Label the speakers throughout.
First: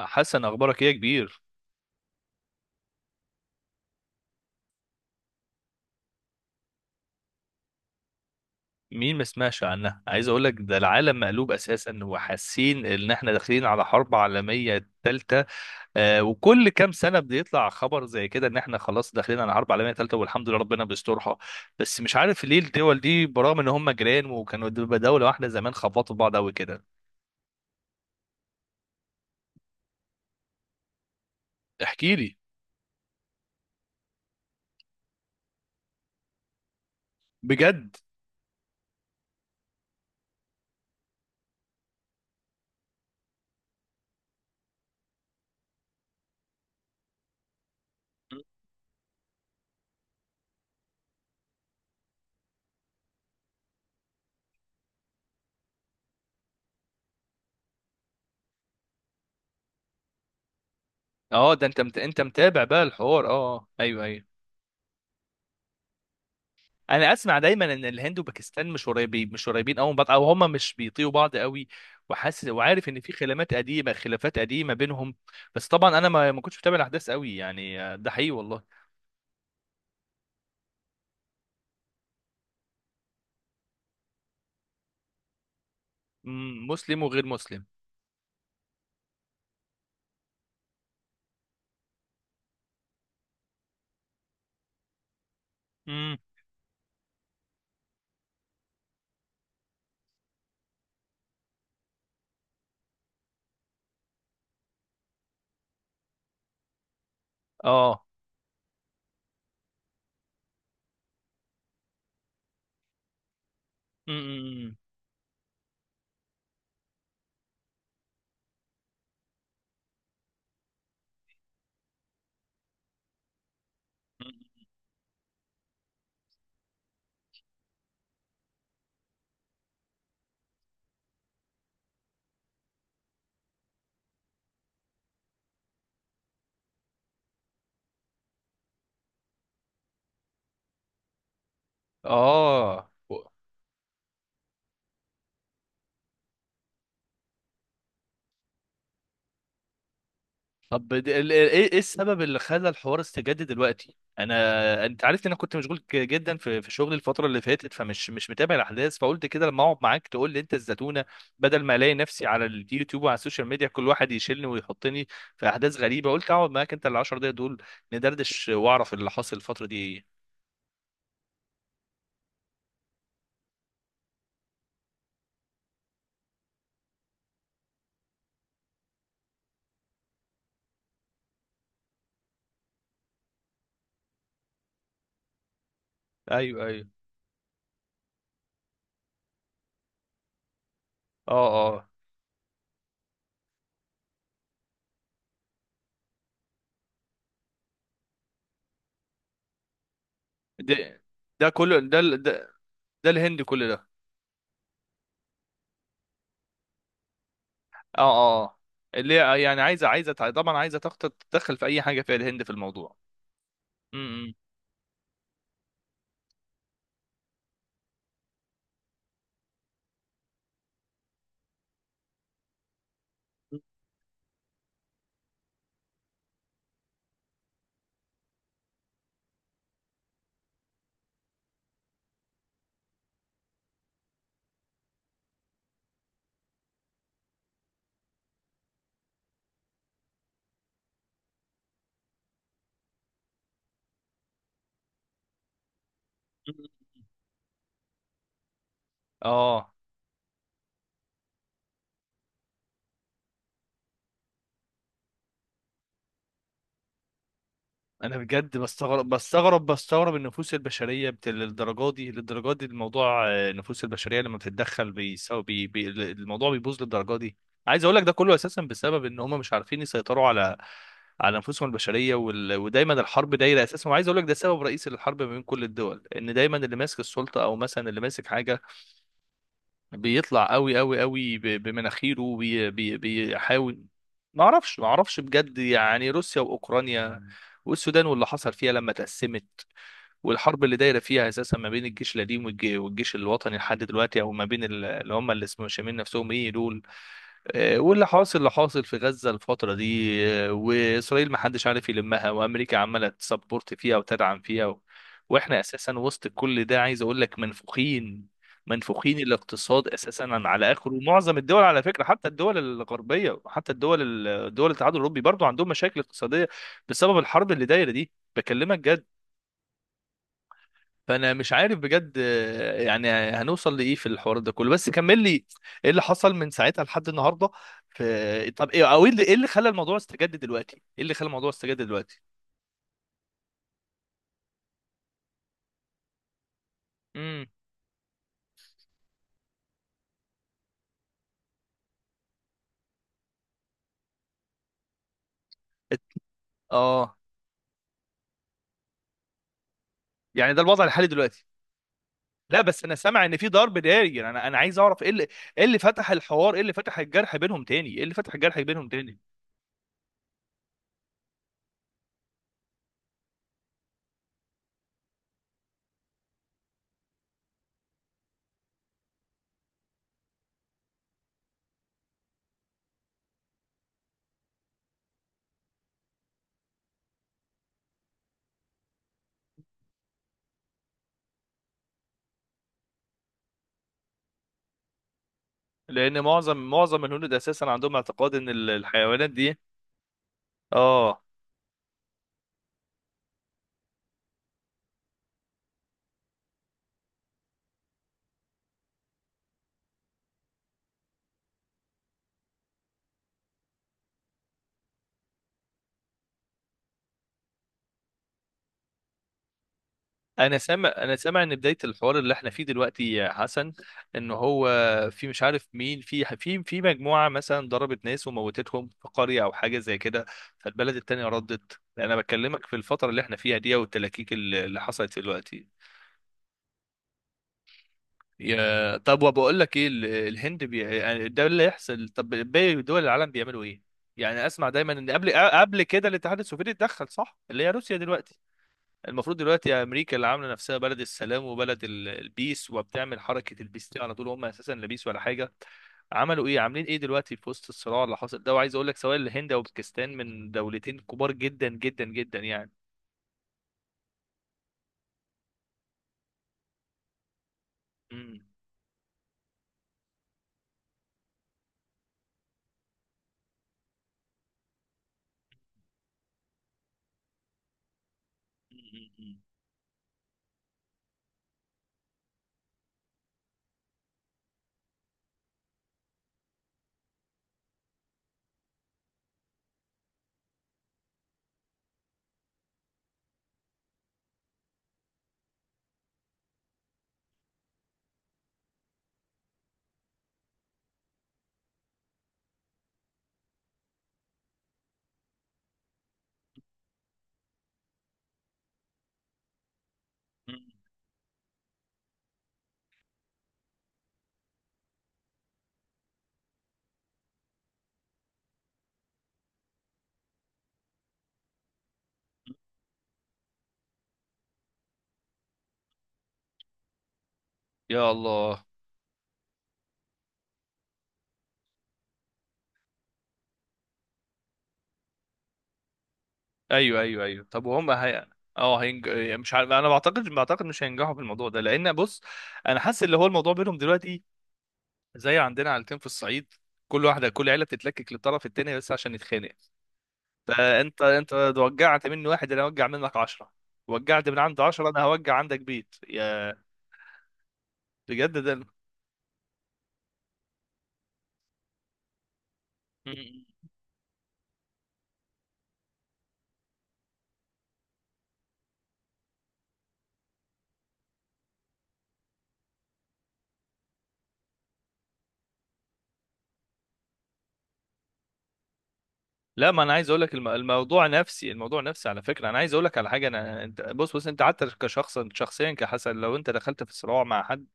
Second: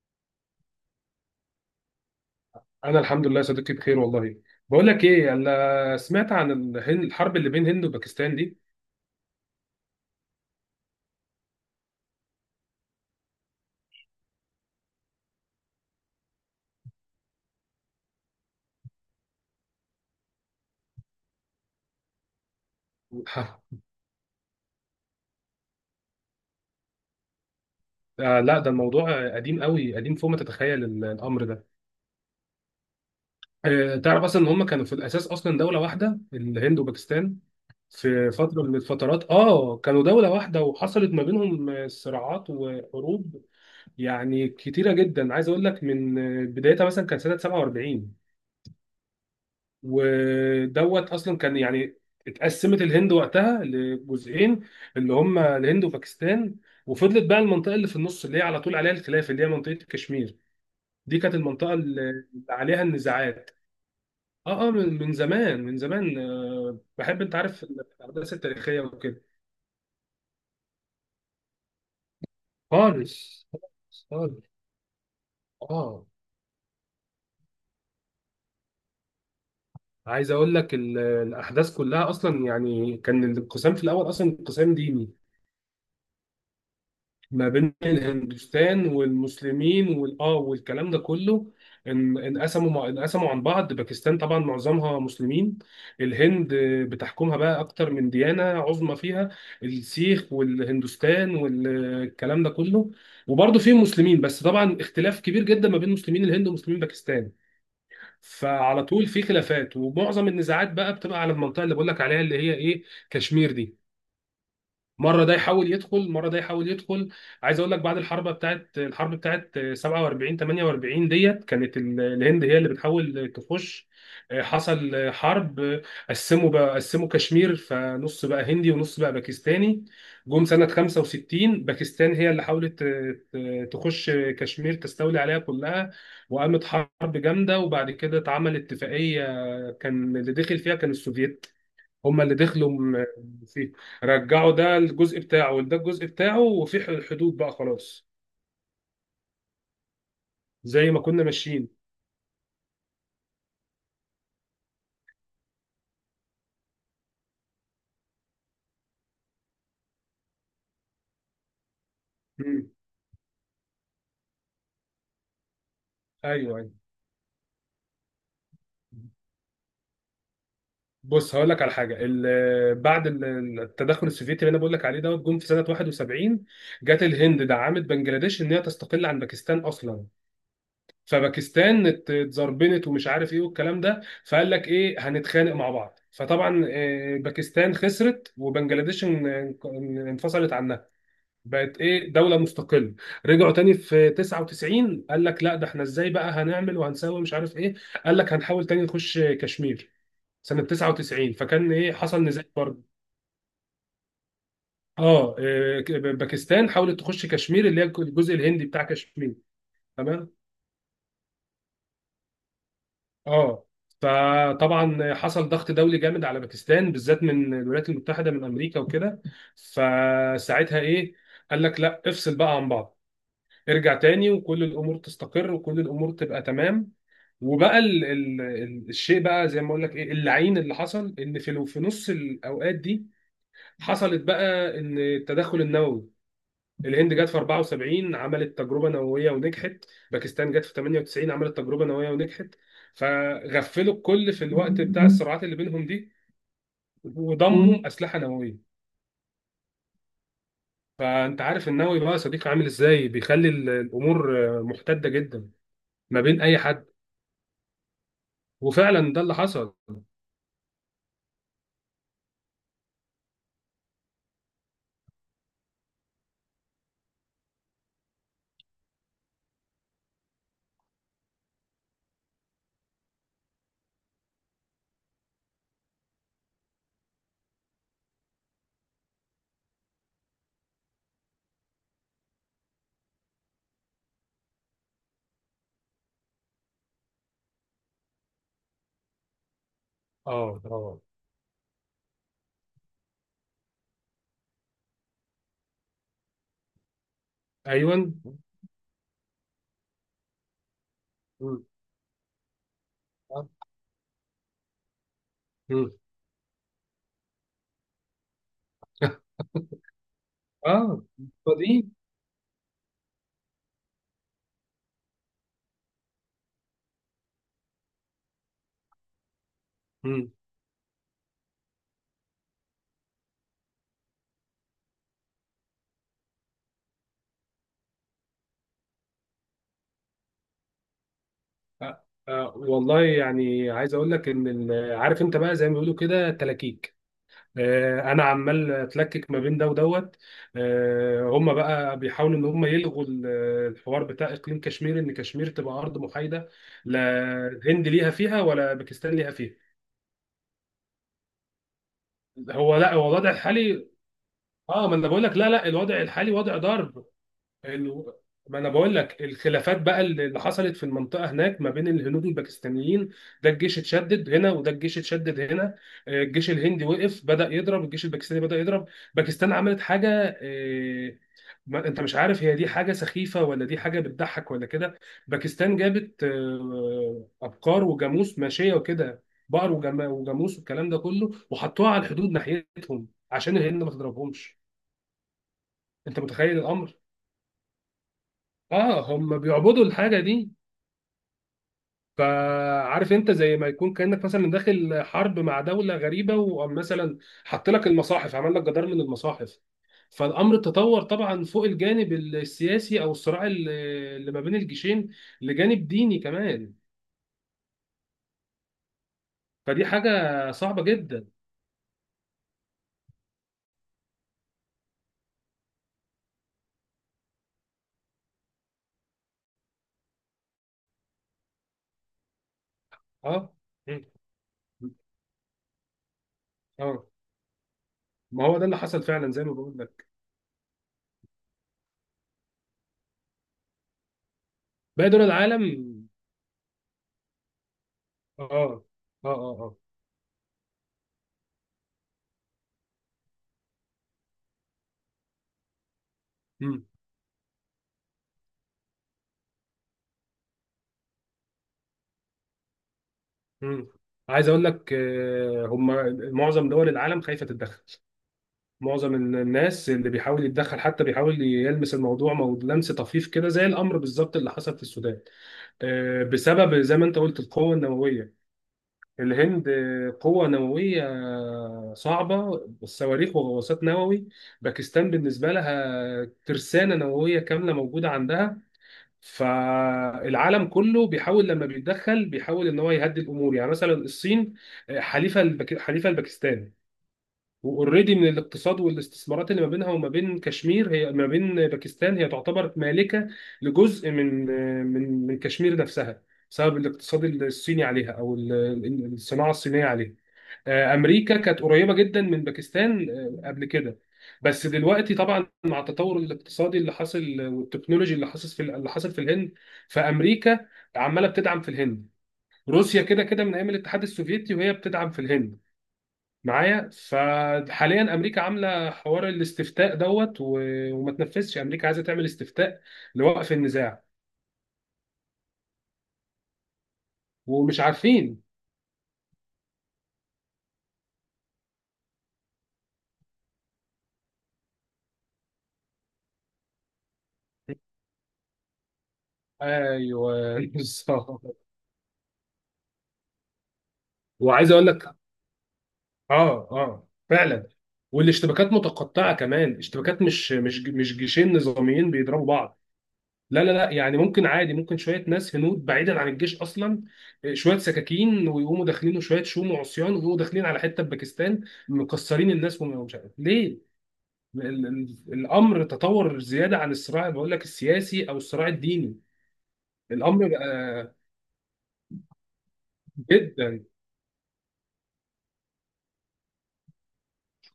Speaker 1: حسن، اخبارك ايه يا كبير؟
Speaker 2: انا الحمد لله يا صديقي، بخير والله. بقول لك ايه، انا سمعت عن الهند، الحرب اللي بين هند وباكستان دي.
Speaker 1: مين ما سمعش عنها؟ عايز اقول لك ده العالم مقلوب اساسا، وحاسين ان احنا داخلين على حرب عالميه ثالثه. وكل كام سنه بيطلع خبر زي كده ان احنا خلاص داخلين على حرب عالميه ثالثه، والحمد لله ربنا بيسترها. بس مش عارف ليه الدول دي برغم
Speaker 2: ها.
Speaker 1: ان هم جيران وكانوا دوله واحده زمان، خبطوا في بعض قوي كده.
Speaker 2: لا، ده الموضوع قديم قوي، قديم فوق ما تتخيل الامر ده.
Speaker 1: احكي لي
Speaker 2: تعرف اصلا ان هم كانوا في الاساس اصلا دولة واحدة، الهند وباكستان.
Speaker 1: بجد.
Speaker 2: في فترة من الفترات كانوا دولة واحدة وحصلت ما بينهم صراعات وحروب يعني كتيرة جدا. عايز اقول لك من بدايتها مثلا كان سنة 47، ودوت اصلا كان يعني اتقسمت الهند وقتها لجزئين، اللي هم الهند وباكستان. وفضلت بقى المنطقه اللي في النص، اللي هي على طول عليها الخلاف، اللي هي منطقه كشمير. دي كانت
Speaker 1: اه، ده
Speaker 2: المنطقه
Speaker 1: انت انت
Speaker 2: اللي
Speaker 1: متابع بقى
Speaker 2: عليها
Speaker 1: الحوار؟ اه
Speaker 2: النزاعات.
Speaker 1: آه. ايوه ايوه.
Speaker 2: اه من زمان، من زمان،
Speaker 1: انا
Speaker 2: بحب، انت
Speaker 1: اسمع
Speaker 2: عارف
Speaker 1: دايما ان الهند
Speaker 2: الاحداث
Speaker 1: وباكستان
Speaker 2: التاريخيه
Speaker 1: مش
Speaker 2: وكده.
Speaker 1: قريبين، مش قريبين قوي من بعض، او هم مش بيطيقوا بعض قوي، وحاسس وعارف ان في
Speaker 2: خالص
Speaker 1: خلافات قديمه،
Speaker 2: خالص
Speaker 1: خلافات
Speaker 2: خالص.
Speaker 1: قديمه بينهم. بس طبعا
Speaker 2: اه
Speaker 1: انا ما كنتش متابع الاحداث قوي، يعني ده حقيقي والله.
Speaker 2: عايز اقول لك الاحداث كلها اصلا، يعني كان الانقسام في الاول اصلا انقسام ديني،
Speaker 1: مم، مسلم وغير
Speaker 2: ما
Speaker 1: مسلم.
Speaker 2: بين الهندوستان والمسلمين والاه والكلام ده كله. ان انقسموا عن بعض. باكستان طبعا معظمها مسلمين.
Speaker 1: امم.
Speaker 2: الهند بتحكمها بقى اكتر من ديانة عظمى فيها، السيخ والهندوستان والكلام ده كله، وبرضه فيهم مسلمين. بس طبعا اختلاف كبير جدا ما بين مسلمين الهند ومسلمين باكستان.
Speaker 1: اه.
Speaker 2: فعلى طول في خلافات، ومعظم النزاعات بقى بتبقى على المنطقة اللي بقول لك عليها، اللي هي ايه، كشمير دي.
Speaker 1: امم.
Speaker 2: مره ده يحاول يدخل، مره ده يحاول يدخل. عايز اقول لك بعد الحرب بتاعت 47 48 ديت، كانت الهند هي اللي بتحاول تخش. حصل حرب. قسموا بقى، قسموا كشمير، فنص بقى هندي ونص بقى باكستاني. جم سنه 65، باكستان هي اللي حاولت تخش كشمير، تستولي عليها كلها. وقامت حرب جامده، وبعد كده اتعمل اتفاقيه، كان اللي دخل فيها كان السوفييت. هما اللي دخلوا
Speaker 1: اه.
Speaker 2: فيه، رجعوا ده الجزء بتاعه وده الجزء بتاعه، وفي حدود بقى، خلاص، زي
Speaker 1: طب
Speaker 2: ما كنا ماشيين.
Speaker 1: ايه السبب اللي خلى الحوار استجد دلوقتي؟ انا انت عارف ان انا كنت مشغول جدا في شغلي الفتره اللي فاتت، فمش مش متابع الاحداث، فقلت كده لما اقعد معاك تقول لي انت الزتونه، بدل ما الاقي نفسي على
Speaker 2: مم.
Speaker 1: اليوتيوب وعلى السوشيال ميديا كل واحد يشيلني ويحطني في احداث غريبه. قلت اقعد
Speaker 2: ايوه، ايوه.
Speaker 1: معاك انت ال 10 دقايق دول، ندردش واعرف اللي حاصل الفتره دي ايه.
Speaker 2: بص، هقول لك على حاجه. بعد التدخل السوفيتي اللي انا بقول لك عليه دوت، جم في سنه 71. جت الهند دعمت بنجلاديش ان هي تستقل عن باكستان اصلا. فباكستان اتزربنت ومش عارف ايه والكلام ده، فقال لك ايه، هنتخانق مع بعض.
Speaker 1: ايوه
Speaker 2: فطبعا
Speaker 1: ايوه.
Speaker 2: باكستان خسرت، وبنجلاديش انفصلت عنها،
Speaker 1: اه
Speaker 2: بقت
Speaker 1: اه.
Speaker 2: ايه، دولة مستقلة. رجعوا تاني في 99، قال لك لا، ده احنا ازاي بقى هنعمل وهنسوي، مش عارف ايه. قال لك هنحاول تاني نخش كشمير سنة
Speaker 1: ده
Speaker 2: 99.
Speaker 1: ده
Speaker 2: فكان
Speaker 1: كله
Speaker 2: ايه،
Speaker 1: ده ال-
Speaker 2: حصل
Speaker 1: ده,
Speaker 2: نزاع برضه.
Speaker 1: ده الهند كل ده.
Speaker 2: اه إيه، باكستان حاولت تخش كشمير، اللي هي
Speaker 1: اه
Speaker 2: الجزء
Speaker 1: اه آه.
Speaker 2: الهندي بتاع
Speaker 1: اللي
Speaker 2: كشمير.
Speaker 1: هي يعني عايزه، عايزه
Speaker 2: تمام.
Speaker 1: طبعا عايزه تدخل في اي حاجه فيها الهند في الموضوع.
Speaker 2: اه.
Speaker 1: امم.
Speaker 2: فطبعا حصل ضغط دولي جامد على باكستان بالذات، من الولايات المتحدة، من امريكا وكده. فساعتها ايه، قال لك لا، افصل بقى عن بعض، ارجع تاني، وكل الامور تستقر وكل الامور تبقى تمام. وبقى الشيء بقى زي ما اقول لك ايه، اللعين اللي حصل، ان في نص الاوقات دي حصلت بقى ان التدخل النووي. الهند جت في 74 عملت تجربه نوويه ونجحت. باكستان جت في 98 عملت تجربه نوويه ونجحت. فغفلوا الكل في الوقت بتاع الصراعات اللي بينهم دي، وضموا اسلحه نوويه.
Speaker 1: اه.
Speaker 2: فانت عارف النووي بقى يا صديقي عامل ازاي، بيخلي الامور محتده جدا ما بين اي حد.
Speaker 1: انا بجد بستغرب،
Speaker 2: وفعلا ده اللي
Speaker 1: بستغرب
Speaker 2: حصل.
Speaker 1: بستغرب النفوس البشريه للدرجه دي، للدرجه دي الموضوع. النفوس البشريه لما بتتدخل الموضوع بيبوظ للدرجه دي. عايز اقول لك ده كله اساسا بسبب ان هم مش عارفين يسيطروا على نفوسهم البشريه، ودايما الحرب دايره اساسا. وعايز اقول لك ده سبب رئيسي للحرب ما بين كل الدول، ان دايما اللي ماسك السلطه او مثلا اللي ماسك حاجه بيطلع قوي، قوي قوي بمناخيره بيحاول. ما اعرفش بجد، يعني روسيا واوكرانيا، والسودان واللي حصل فيها لما تقسمت،
Speaker 2: اه،
Speaker 1: والحرب اللي دايره
Speaker 2: اه،
Speaker 1: فيها اساسا ما بين الجيش القديم والجيش الوطني لحد دلوقتي، او ما بين اللي هم اللي اسمهم شامين نفسهم ايه دول. واللي
Speaker 2: ايوه.
Speaker 1: حاصل، اللي حاصل في غزة الفترة دي، وإسرائيل ما حدش عارف يلمها، وأمريكا عمالة تسبورت فيها وتدعم فيها وإحنا
Speaker 2: مم.
Speaker 1: أساسا وسط كل ده عايز أقول لك منفوخين. منفوخين الاقتصاد أساسا على آخره.
Speaker 2: اه،
Speaker 1: ومعظم الدول على
Speaker 2: فاضيين.
Speaker 1: فكرة، حتى الدول الغربية وحتى الدول، دول الاتحاد الأوروبي برضو عندهم مشاكل اقتصادية بسبب الحرب اللي دايرة دي، بكلمك جد.
Speaker 2: مم.
Speaker 1: فانا مش عارف بجد، يعني هنوصل لايه في الحوار ده كله؟ بس كمل لي، ايه اللي حصل من ساعتها لحد النهارده؟ في إيه؟ طب ايه، او ايه اللي إيه اللي خلى الموضوع استجد دلوقتي؟ ايه اللي خلى الموضوع استجد دلوقتي.
Speaker 2: والله، يعني عايز اقول لك ان عارف انت بقى زي ما بيقولوا كده تلاكيك.
Speaker 1: امم.
Speaker 2: انا عمال اتلكك ما بين ده ودوت. هم بقى بيحاولوا ان هم يلغوا الحوار بتاع اقليم كشمير، ان كشمير تبقى ارض محايده. لا
Speaker 1: اه.
Speaker 2: الهند ليها فيها ولا باكستان ليها فيها.
Speaker 1: يعني ده الوضع الحالي دلوقتي؟ لا
Speaker 2: هو
Speaker 1: بس
Speaker 2: لا،
Speaker 1: انا
Speaker 2: هو
Speaker 1: سامع
Speaker 2: الوضع
Speaker 1: ان في ضرب
Speaker 2: الحالي.
Speaker 1: ناري، يعني انا عايز
Speaker 2: اه، ما
Speaker 1: اعرف
Speaker 2: انا
Speaker 1: ايه
Speaker 2: بقول
Speaker 1: اللي،
Speaker 2: لك، لا
Speaker 1: ايه
Speaker 2: لا،
Speaker 1: اللي
Speaker 2: الوضع
Speaker 1: فتح
Speaker 2: الحالي
Speaker 1: الحوار؟
Speaker 2: وضع
Speaker 1: ايه اللي فتح
Speaker 2: ضار.
Speaker 1: الجرح بينهم تاني؟ ايه
Speaker 2: ال-
Speaker 1: اللي فتح
Speaker 2: ما
Speaker 1: الجرح
Speaker 2: انا
Speaker 1: بينهم
Speaker 2: بقول
Speaker 1: تاني.
Speaker 2: لك الخلافات بقى اللي اللي حصلت في المنطقه هناك ما بين الهنود والباكستانيين. ده الجيش اتشدد هنا، وده الجيش اتشدد هنا. الجيش الهندي وقف بدأ يضرب، الجيش الباكستاني بدأ يضرب. باكستان عملت حاجه. ما انت مش عارف، هي دي حاجه سخيفه، ولا دي حاجه بتضحك، ولا كده. باكستان جابت ابقار وجاموس ماشيه وكده، بقر وجاموس والكلام ده كله، وحطوها على الحدود ناحيتهم عشان الهند ما تضربهمش.
Speaker 1: لان
Speaker 2: انت متخيل
Speaker 1: معظم
Speaker 2: الامر.
Speaker 1: معظم الهنود اساسا عندهم اعتقاد ان
Speaker 2: اه،
Speaker 1: الحيوانات
Speaker 2: هم
Speaker 1: دي.
Speaker 2: بيعبدوا الحاجه دي.
Speaker 1: اه.
Speaker 2: فعارف انت، زي ما يكون كانك مثلا داخل حرب مع دوله غريبه، ومثلا حط لك المصاحف، عمل لك جدار من المصاحف. فالامر تطور طبعا فوق الجانب السياسي، او الصراع اللي اللي ما بين الجيشين، لجانب ديني كمان. فدي حاجه
Speaker 1: انا
Speaker 2: صعبه
Speaker 1: سامع، انا
Speaker 2: جدا.
Speaker 1: سامع ان بدايه الحوار اللي احنا فيه دلوقتي يا حسن، ان هو في مش عارف مين، في في مجموعه مثلا ضربت ناس وموتتهم في قريه او حاجه زي كده، فالبلد التانيه ردت. انا بكلمك في الفتره اللي احنا
Speaker 2: اه.
Speaker 1: فيها دي،
Speaker 2: مم.
Speaker 1: والتلاكيك اللي حصلت دلوقتي.
Speaker 2: اه، ما هو ده اللي
Speaker 1: يا
Speaker 2: حصل
Speaker 1: طب،
Speaker 2: فعلا زي ما
Speaker 1: وبقول لك
Speaker 2: بقول
Speaker 1: ايه،
Speaker 2: لك.
Speaker 1: الهند يعني ده اللي يحصل. طب باقي دول العالم بيعملوا ايه؟ يعني اسمع دايما ان
Speaker 2: باقي دول
Speaker 1: قبل
Speaker 2: العالم.
Speaker 1: قبل كده الاتحاد السوفيتي اتدخل، صح؟ اللي هي روسيا دلوقتي.
Speaker 2: اه، اه،
Speaker 1: المفروض
Speaker 2: اه،
Speaker 1: دلوقتي
Speaker 2: اه.
Speaker 1: امريكا، اللي عامله نفسها بلد السلام وبلد البيس، وبتعمل حركه البيس دي على طول، هم اساسا لا بيس ولا حاجه. عملوا ايه؟
Speaker 2: مم.
Speaker 1: عاملين ايه دلوقتي في وسط الصراع اللي حاصل ده؟ وعايز اقول لك سواء الهند او باكستان من دولتين كبار، جدا جدا جدا يعني.
Speaker 2: مم. عايز اقول لك هم معظم دول العالم خايفه تتدخل.
Speaker 1: مم.
Speaker 2: معظم الناس اللي بيحاول يتدخل حتى بيحاول يلمس الموضوع، لمس طفيف كده، زي الامر بالظبط اللي حصل في السودان. بسبب زي ما انت قلت القوه النوويه.
Speaker 1: مم.
Speaker 2: الهند قوه نوويه صعبه، صواريخ وغواصات نووي. باكستان بالنسبه لها ترسانه نوويه كامله موجوده عندها. فالعالم كله بيحاول لما بيتدخل بيحاول ان هو يهدي الامور. يعني مثلا الصين حليفه لباكستان، واوريدي من الاقتصاد والاستثمارات اللي ما بينها وما بين كشمير، هي ما بين باكستان، هي تعتبر مالكة لجزء من من كشمير نفسها، بسبب الاقتصاد الصيني عليها، او الصناعة الصينية عليها.
Speaker 1: مم.
Speaker 2: امريكا كانت قريبة جدا من باكستان قبل كده. بس دلوقتي طبعا مع التطور الاقتصادي اللي حاصل، والتكنولوجي اللي حاصل، في اللي حاصل في الهند، فامريكا عمالة بتدعم في الهند. روسيا كده كده من ايام الاتحاد السوفيتي وهي بتدعم في الهند. معايا،
Speaker 1: يا
Speaker 2: فحاليا امريكا
Speaker 1: الله.
Speaker 2: عامله حوار الاستفتاء دوت و... وما تنفذش، امريكا عايزه تعمل استفتاء لوقف النزاع
Speaker 1: ايوه ايوه ايوج. طب
Speaker 2: ومش
Speaker 1: وهم
Speaker 2: عارفين.
Speaker 1: اه مش عارف. انا بعتقد مش هينجحوا في الموضوع ده، لان بص، انا حاسس اللي هو الموضوع بينهم دلوقتي زي عندنا عيلتين في الصعيد، كل عيله بتتلكك للطرف التاني بس عشان يتخانق.
Speaker 2: ايوه.
Speaker 1: فانت
Speaker 2: بالظبط.
Speaker 1: وجعت مني واحد، انا اوجع منك عشرة. وجعت من عند
Speaker 2: وعايز اقول
Speaker 1: عشرة، انا
Speaker 2: لك،
Speaker 1: هوجع عندك بيت يا.
Speaker 2: اه، اه فعلا.
Speaker 1: بجد ده.
Speaker 2: والاشتباكات متقطعه كمان، اشتباكات مش جيشين نظاميين بيضربوا بعض.
Speaker 1: مم.
Speaker 2: لا لا لا، يعني ممكن عادي، ممكن شويه ناس هنود بعيدا عن الجيش اصلا، شويه سكاكين ويقوموا داخلين، وشويه شوم وعصيان ويقوموا داخلين على حته في باكستان، مكسرين الناس، ومش عارف ليه. الامر تطور زياده عن الصراع، بقول لك السياسي او الصراع الديني.
Speaker 1: لا ما انا عايز اقول لك
Speaker 2: الامر
Speaker 1: الموضوع
Speaker 2: بقى
Speaker 1: نفسي، الموضوع نفسي على فكره. انا عايز اقول لك على حاجه. انا
Speaker 2: جدا.
Speaker 1: انت بص انت حتى كشخص شخصيا كحسن، لو انت دخلت في صراع مع حد،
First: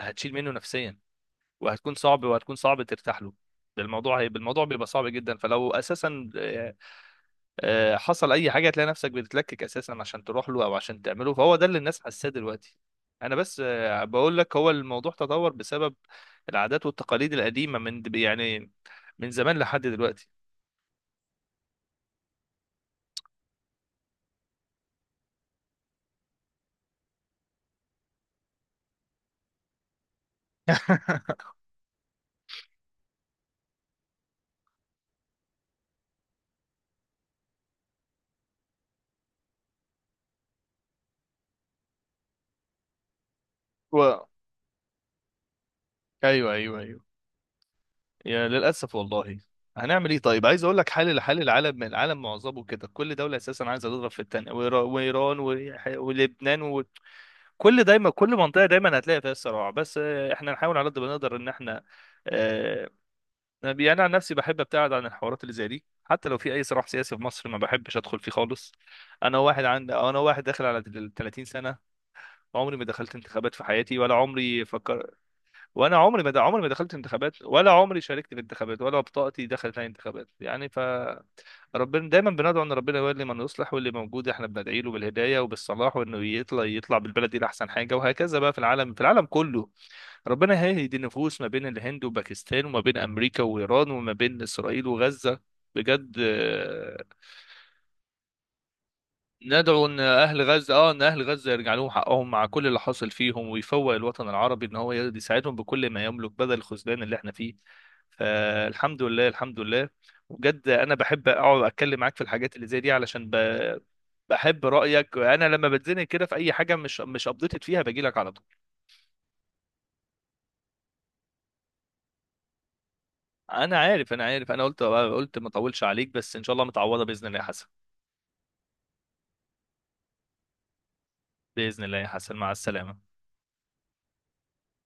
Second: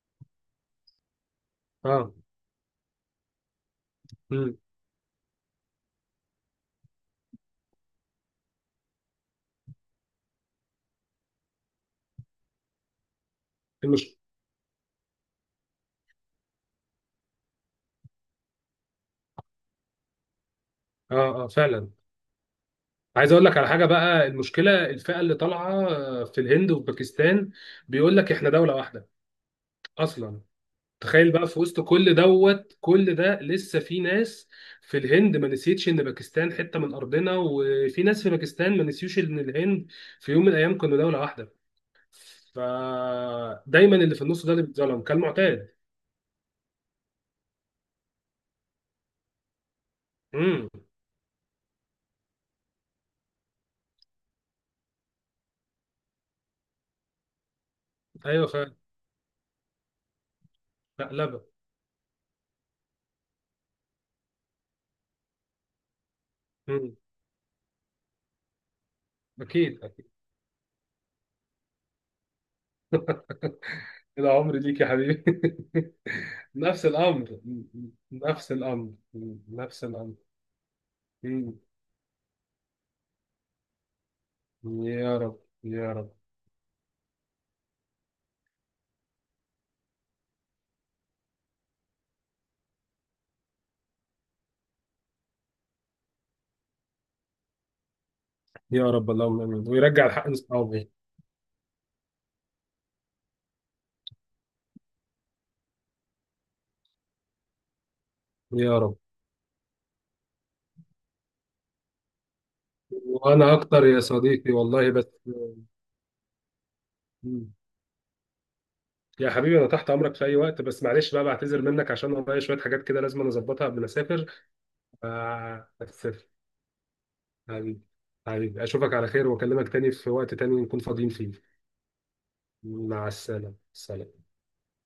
Speaker 1: هتشيل منه نفسيا، وهتكون
Speaker 2: اه.
Speaker 1: صعب وهتكون صعب ترتاح له. ده الموضوع هيبقى،
Speaker 2: امم.
Speaker 1: الموضوع بيبقى صعب جدا. فلو اساسا حصل اي حاجه، هتلاقي نفسك بتتلكك اساسا عشان تروح له او عشان تعمله. فهو ده اللي الناس حاساه دلوقتي. انا بس
Speaker 2: المش...
Speaker 1: بقول لك، هو الموضوع تطور بسبب العادات والتقاليد القديمه، من يعني من زمان لحد دلوقتي.
Speaker 2: اه، اه، فعلا. عايز اقول لك على حاجه بقى، المشكله الفئه اللي طالعه في الهند وفي باكستان بيقول لك احنا دوله واحده اصلا. تخيل بقى، في وسط كل دوت كل ده، لسه في ناس في الهند ما نسيتش ان باكستان حته من ارضنا، وفي ناس في باكستان ما نسيوش ان الهند في يوم من الايام كانوا دوله واحده. فدايما اللي في
Speaker 1: و...
Speaker 2: النص ده اللي بيتظلم كالمعتاد.
Speaker 1: ايوه ايوه ايوه، يا للاسف والله. هنعمل ايه طيب؟ عايز
Speaker 2: امم.
Speaker 1: اقول لك حال لحال العالم. من العالم معظمه كده، كل دوله اساسا عايزه تضرب في التانيه، وايران ولبنان، وكل دايما كل
Speaker 2: ايوه
Speaker 1: منطقه
Speaker 2: فعلا.
Speaker 1: دايما هتلاقي فيها صراع. بس احنا نحاول على قد ما نقدر
Speaker 2: مقلبه.
Speaker 1: ان احنا آه، يعني انا عن نفسي بحب ابتعد عن الحوارات اللي زي دي، حتى لو في اي صراع
Speaker 2: امم.
Speaker 1: سياسي في مصر ما بحبش ادخل فيه خالص.
Speaker 2: اكيد اكيد.
Speaker 1: انا واحد داخل على ال 30 سنه، عمري ما دخلت انتخابات في حياتي ولا
Speaker 2: العمر
Speaker 1: عمري
Speaker 2: ليك يا
Speaker 1: فكر.
Speaker 2: حبيبي.
Speaker 1: وانا عمري ما
Speaker 2: نفس
Speaker 1: دخلت
Speaker 2: الامر،
Speaker 1: انتخابات، ولا عمري شاركت في
Speaker 2: نفس
Speaker 1: انتخابات،
Speaker 2: الامر،
Speaker 1: ولا بطاقتي دخلت
Speaker 2: نفس
Speaker 1: اي
Speaker 2: الامر.
Speaker 1: انتخابات يعني ف.
Speaker 2: مم.
Speaker 1: ربنا دايما بندعو ان ربنا يولي من يصلح، واللي موجود احنا بندعي له
Speaker 2: يا
Speaker 1: بالهدايه
Speaker 2: رب. يا
Speaker 1: وبالصلاح،
Speaker 2: رب.
Speaker 1: وانه يطلع، يطلع بالبلد دي لاحسن حاجه. وهكذا بقى في العالم، في العالم كله. ربنا هيهدي النفوس ما بين الهند وباكستان، وما بين امريكا وايران، وما بين اسرائيل وغزه. بجد آه،.
Speaker 2: يا رب، اللهم امين
Speaker 1: ندعو ان
Speaker 2: ويرجع الحق
Speaker 1: اهل غزه،
Speaker 2: لاصحابه.
Speaker 1: اه ان اهل غزه يرجع لهم حقهم مع كل اللي حاصل فيهم، ويفوق الوطن العربي ان هو يساعدهم بكل ما يملك، بدل الخذلان اللي احنا فيه.
Speaker 2: يا رب.
Speaker 1: فالحمد لله، الحمد لله. وبجد انا بحب اقعد اتكلم معاك في الحاجات اللي زي دي، علشان
Speaker 2: وانا اكتر يا صديقي
Speaker 1: بحب
Speaker 2: والله. بس.
Speaker 1: رايك. انا لما بتزنق كده في اي حاجه مش
Speaker 2: مم.
Speaker 1: ابديتد فيها، باجي لك على طول.
Speaker 2: يا حبيبي، انا تحت امرك في اي وقت، بس معلش بقى، بعتذر منك عشان ورايا شويه حاجات كده لازم أنا اظبطها
Speaker 1: انا
Speaker 2: قبل ما
Speaker 1: عارف، انا
Speaker 2: اسافر.
Speaker 1: عارف. انا قلت ما اطولش
Speaker 2: بس
Speaker 1: عليك، بس ان شاء الله متعوضه باذن الله يا حسن.
Speaker 2: حبيبي، حبيبي، اشوفك على خير واكلمك تاني في وقت تاني نكون فاضيين فيه.
Speaker 1: باذن الله يا حسن، مع
Speaker 2: مع
Speaker 1: السلامه.
Speaker 2: السلامة، سلام.